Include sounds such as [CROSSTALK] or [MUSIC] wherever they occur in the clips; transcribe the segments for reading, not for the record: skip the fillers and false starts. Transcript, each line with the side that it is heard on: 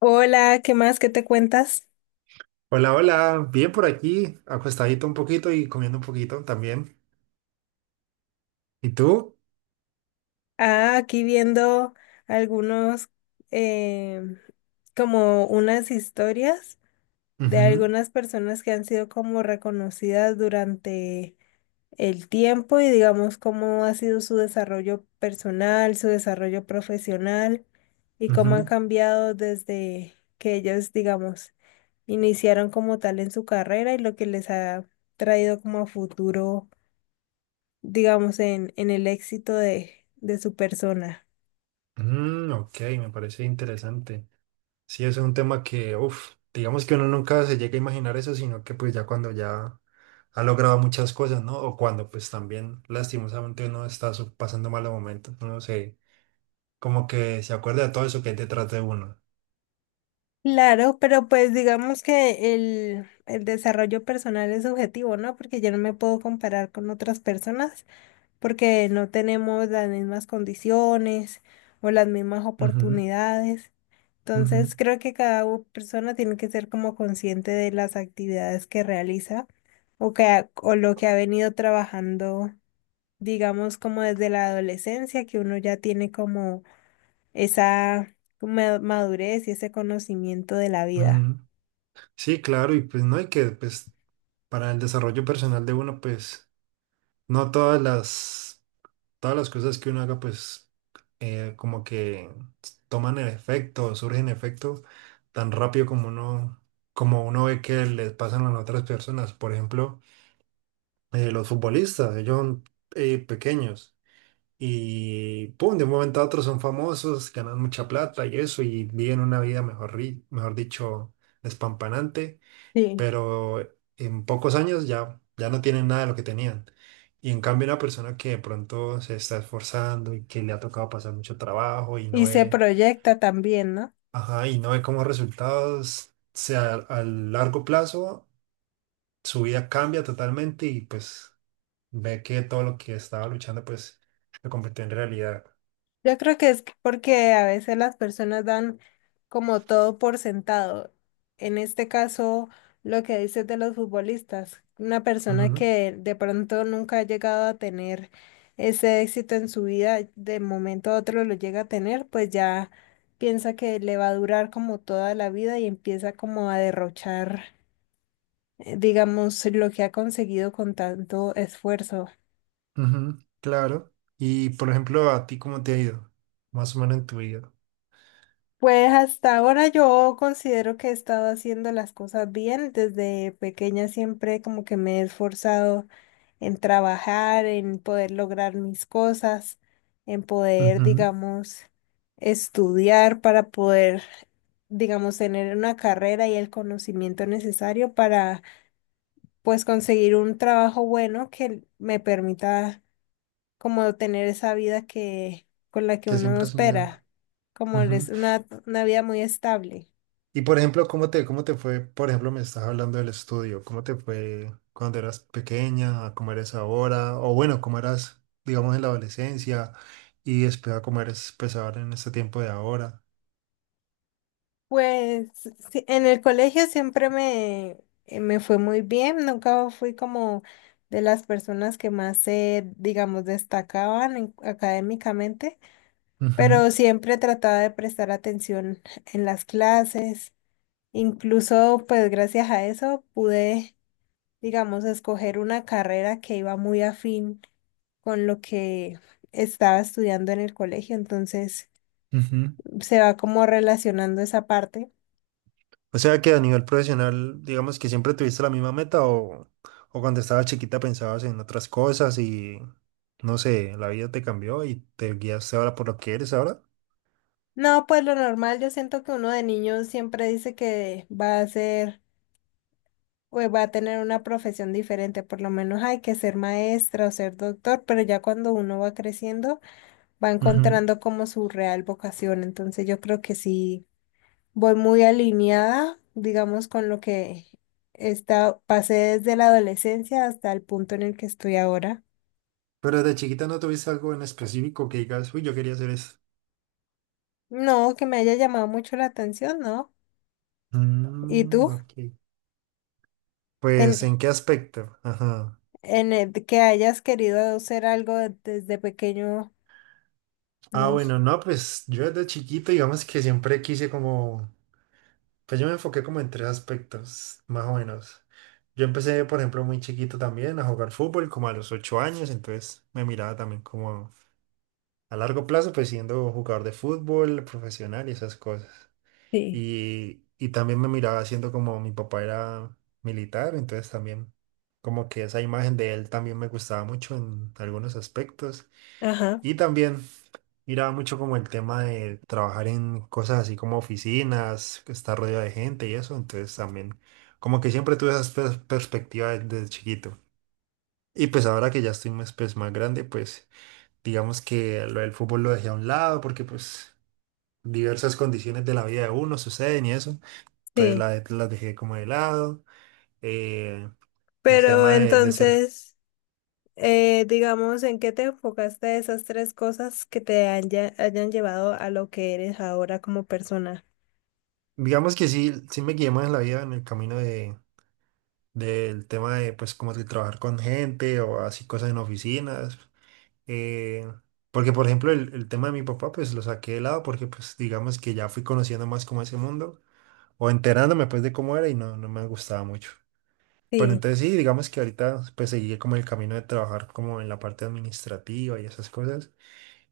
left: Hola, ¿qué más? ¿Qué te cuentas?
right: Hola, hola, bien por aquí, acostadito un poquito y comiendo un poquito también. ¿Y tú?
left: Ah, aquí viendo algunos, em, como unas historias de
right: Ujú,
left: algunas personas que han sido como reconocidas durante el tiempo y digamos cómo ha sido su desarrollo personal, su desarrollo profesional y cómo han
right: ujú.
left: cambiado desde que ellos, digamos, iniciaron como tal en su carrera y lo que les ha traído como a futuro digamos, en el éxito de su persona.
right: Mm, ok, me parece interesante. Sí, es un tema que, uff, digamos que uno nunca se llega a imaginar eso, sino que pues ya cuando ya ha logrado muchas cosas, ¿no? O cuando pues también lastimosamente uno está pasando malos momentos, uno se, como que se acuerda de todo eso que hay detrás de uno.
left: Claro, pero pues digamos que el desarrollo personal es subjetivo, ¿no? Porque yo no me puedo comparar con otras personas porque no tenemos las mismas condiciones o las mismas
right: Ujú,
left: oportunidades.
right: ujú,
left: Entonces creo que cada persona tiene que ser como consciente de las actividades que realiza o que ha- o lo que ha venido trabajando, digamos, como desde la adolescencia, que uno ya tiene como esa madurez y ese conocimiento de la vida.
right: ujú. Sí, claro, y pues no hay que, pues para el desarrollo personal de uno, pues no todas todas las cosas que uno haga, pues como que toman el efecto, surgen efecto tan rápido como como uno ve que les pasan a las otras personas. Por ejemplo, los futbolistas, ellos son pequeños y pum, de un momento a otro son famosos, ganan mucha plata y eso, y viven una vida, mejor, mejor dicho, despampanante,
left: Sí.
right: pero en pocos años ya no tienen nada de lo que tenían. Y en cambio una persona que de pronto se está esforzando y que le ha tocado pasar mucho trabajo y no
left: Y se
right: ve,
left: proyecta también, ¿no?
right: ajá, y no ve como resultados, sea, a largo plazo su vida cambia totalmente y pues ve que todo lo que estaba luchando pues lo convirtió en realidad.
left: Yo creo que es porque a veces las personas dan como todo por sentado. En este caso, lo que dices de los futbolistas, una persona
right: Ujú,
left: que de pronto nunca ha llegado a tener ese éxito en su vida, de momento a otro lo llega a tener, pues ya piensa que le va a durar como toda la vida y empieza como a derrochar digamos, lo que ha conseguido con tanto esfuerzo.
right: ujú, claro. Y por ejemplo, ¿a ti cómo te ha ido? Más o menos en tu vida.
left: Pues hasta ahora yo considero que he estado haciendo las cosas bien. Desde pequeña siempre como que me he esforzado en trabajar, en poder lograr mis cosas, en poder,
right: Ujú.
left: digamos, estudiar para poder, digamos, tener una carrera y el conocimiento necesario para, pues, conseguir un trabajo bueno que me permita como tener esa vida que con la que
right: Que
left: uno
right: siempre has soñado.
left: espera, como
right: Ujú.
left: es una vida muy estable.
right: Y por ejemplo, ¿cómo cómo te fue? Por ejemplo, me estás hablando del estudio. ¿Cómo te fue cuando eras pequeña? ¿A cómo eres ahora? O bueno, ¿cómo eras, digamos, en la adolescencia? Y después a cómo eres, pues, ahora en este tiempo de ahora.
left: Pues sí, en el colegio siempre me, me fue muy bien, nunca fui como de las personas que más se, digamos, destacaban académicamente,
right: Ujú,
left: pero siempre trataba de prestar atención en las clases. Incluso, pues gracias a eso pude, digamos, escoger una carrera que iba muy afín con lo que estaba estudiando en el colegio, entonces
right: ujú.
left: se va como relacionando esa parte.
right: O sea que a nivel profesional, digamos que siempre tuviste la misma meta o o cuando estabas chiquita pensabas en otras cosas y, no sé, la vida te cambió y te guiaste ahora por lo que eres ahora.
left: No, pues lo normal, yo siento que uno de niños siempre dice que va a ser, o va a tener una profesión diferente, por lo menos hay que ser maestra o ser doctor, pero ya cuando uno va creciendo, va
right: Ujú.
left: encontrando como su real vocación, entonces yo creo que sí, voy muy alineada, digamos, con lo que está, pasé desde la adolescencia hasta el punto en el que estoy ahora.
right: Pero desde chiquita no tuviste algo en específico que digas, uy, yo quería hacer esto.
left: No, que me haya llamado mucho la atención, ¿no? ¿Y
right: Mm,
left: tú?
right: ok. Pues,
left: Ten-
right: ¿en qué aspecto? Ajá.
left: en el que hayas querido hacer algo desde pequeño,
right: Ah,
left: no sé.
right: bueno, no, pues yo desde chiquito, digamos que siempre quise como, pues yo me enfoqué como en tres aspectos, más o menos. Yo empecé, por ejemplo, muy chiquito también a jugar fútbol, como a los 8 años, entonces me miraba también como a largo plazo, pues siendo jugador de fútbol profesional y esas cosas.
left: Sí,
right: Y también me miraba haciendo como mi papá era militar, entonces también como que esa imagen de él también me gustaba mucho en algunos aspectos.
left: ajá,
right: Y también miraba mucho como el tema de trabajar en cosas así como oficinas, que estar rodeado de gente y eso, entonces también como que siempre tuve esas perspectivas desde chiquito. Y pues ahora que ya estoy más, pues, más grande, pues digamos que lo del fútbol lo dejé a un lado porque pues diversas condiciones de la vida de uno suceden y eso. Entonces
left: sí.
right: las dejé como de lado. Eh, el
left: Pero
right: tema de ser,
left: entonces, digamos, ¿en qué te enfocaste de esas tres cosas que te hayan llevado a lo que eres ahora como persona?
right: digamos que sí me guié más en la vida en el camino de, del tema de, pues, como de trabajar con gente o así cosas en oficinas. Eh, Porque, por ejemplo, el tema de mi papá, pues lo saqué de lado porque, pues, digamos que ya fui conociendo más como ese mundo o enterándome, pues, de cómo era y no me gustaba mucho. Pero
left: Sí.
right: entonces sí, digamos que ahorita, pues, seguí como el camino de trabajar como en la parte administrativa y esas cosas.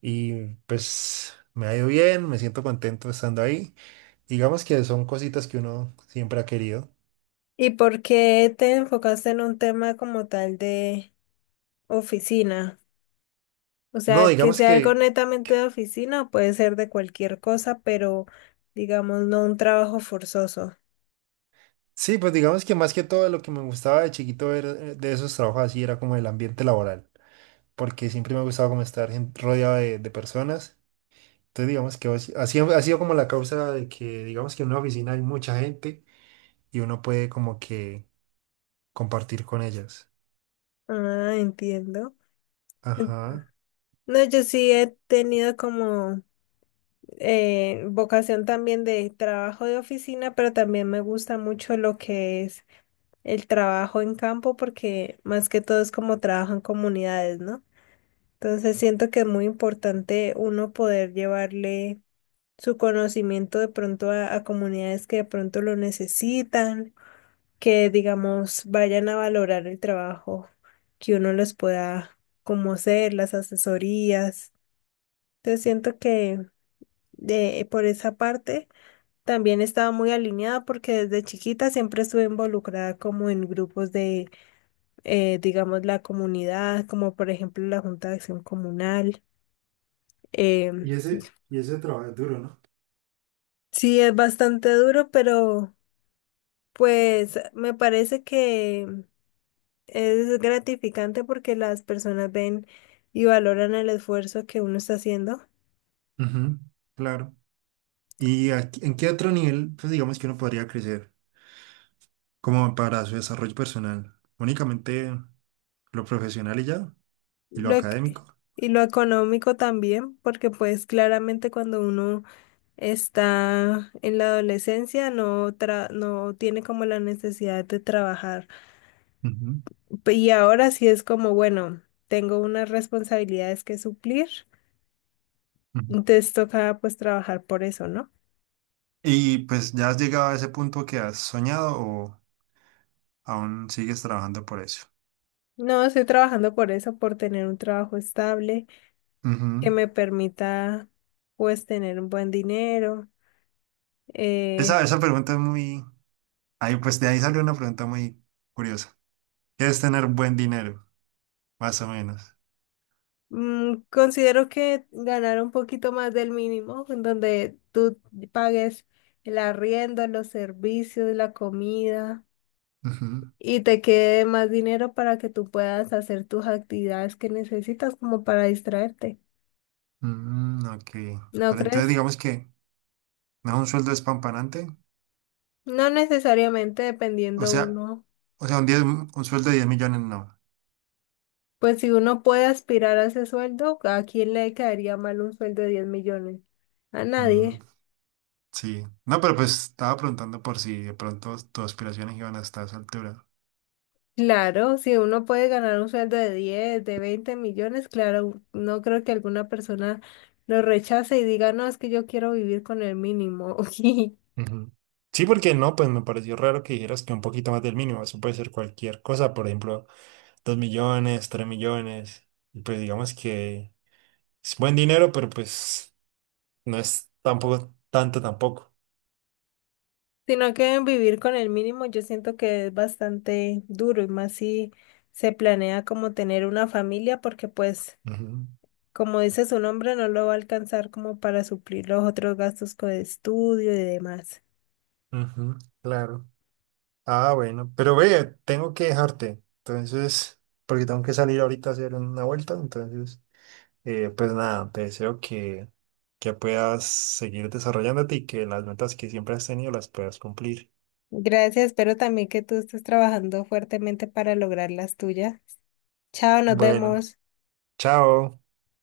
right: Y pues me ha ido bien, me siento contento estando ahí. Digamos que son cositas que uno siempre ha querido.
left: ¿Y por qué te enfocaste en un tema como tal de oficina? O
right: No,
left: sea, que
right: digamos
left: sea algo
right: que,
left: netamente de oficina, o puede ser de cualquier cosa, pero digamos, no un trabajo forzoso.
right: sí, pues digamos que más que todo lo que me gustaba de chiquito ver de esos trabajos así era como el ambiente laboral, porque siempre me ha gustado como estar rodeado de personas. Entonces digamos que así ha sido como la causa de que digamos que en una oficina hay mucha gente y uno puede como que compartir con ellas.
left: Ah, entiendo. En-
right: Ajá.
left: No, yo sí he tenido como vocación también de trabajo de oficina, pero también me gusta mucho lo que es el trabajo en campo, porque más que todo es como trabajo en comunidades, ¿no? Entonces siento que es muy importante uno poder llevarle su conocimiento de pronto a comunidades que de pronto lo necesitan, que digamos vayan a valorar el trabajo que uno les pueda como hacer, las asesorías. Entonces siento que de, por esa parte también estaba muy alineada porque desde chiquita siempre estuve involucrada como en grupos de, digamos, la comunidad, como por ejemplo la Junta de Acción Comunal. Em,
right: Y ese trabajo es duro, ¿no?
left: sí, es bastante duro, pero... Pues me parece que es gratificante porque las personas ven y valoran el esfuerzo que uno está haciendo.
right: Ujú, claro. ¿Y en qué otro nivel, pues digamos que uno podría crecer como para su desarrollo personal? Únicamente lo profesional y ya, y lo
left: Lo, ec-
right: académico.
left: y lo económico también, porque pues claramente cuando uno está en la adolescencia no tiene como la necesidad de trabajar.
right: Ujú,
left: Y ahora sí es como, bueno, tengo unas responsabilidades que suplir,
right: ujú.
left: entonces toca pues trabajar por eso, ¿no?
right: ¿Y pues ya has llegado a ese punto que has soñado o aún sigues trabajando por eso?
left: No, estoy trabajando por eso, por tener un trabajo estable que
right: Ujú.
left: me permita pues tener un buen dinero.
right: Esa,
left: Eh,
right: esa pregunta es muy... Ahí, pues de ahí salió una pregunta muy curiosa. ¿Qué es tener buen dinero? Más o menos.
left: considero que ganar un poquito más del mínimo, en donde tú pagues el arriendo, los servicios, la comida
right: Ujú.
left: y te quede más dinero para que tú puedas hacer tus actividades que necesitas como para distraerte.
right: Mm, ok.
left: ¿No
right: Pero entonces
left: crees?
right: digamos que no es un sueldo espampanante.
left: No necesariamente
right: O
left: dependiendo
right: sea,
left: uno.
right: O sea, diez un sueldo de 10 millones, no.
left: Pues si uno puede aspirar a ese sueldo, ¿a quién le caería mal un sueldo de 10 millones? A
right: Mm,
left: nadie.
right: sí. No, pero pues estaba preguntando por si de pronto tus aspiraciones iban hasta esa altura.
left: Claro, si uno puede ganar un sueldo de 10, de 20 millones, claro, no creo que alguna persona lo rechace y diga, no, es que yo quiero vivir con el mínimo,
right: Ujú. Sí, porque no, pues me pareció raro que dijeras que un poquito más del mínimo, eso puede ser cualquier cosa, por ejemplo, 2 millones, 3 millones, y pues digamos que es buen dinero, pero pues no es tampoco tanto tampoco.
left: [LAUGHS] sino que vivir con el mínimo yo siento que es bastante duro y más si se planea como tener una familia, porque pues,
right: Ujú,
left: como dice su nombre, no lo va a alcanzar como para suplir los otros gastos con estudio y demás.
right: ujú, claro. Ah, bueno, pero ve, tengo que dejarte, entonces, porque tengo que salir ahorita a hacer una vuelta, entonces, eh, pues nada, te deseo que puedas seguir desarrollándote y que las metas que siempre has tenido las puedas cumplir.
left: Gracias, espero también que tú estés trabajando fuertemente para lograr las tuyas. Chao, nos
right: Bueno,
left: vemos.
right: chao.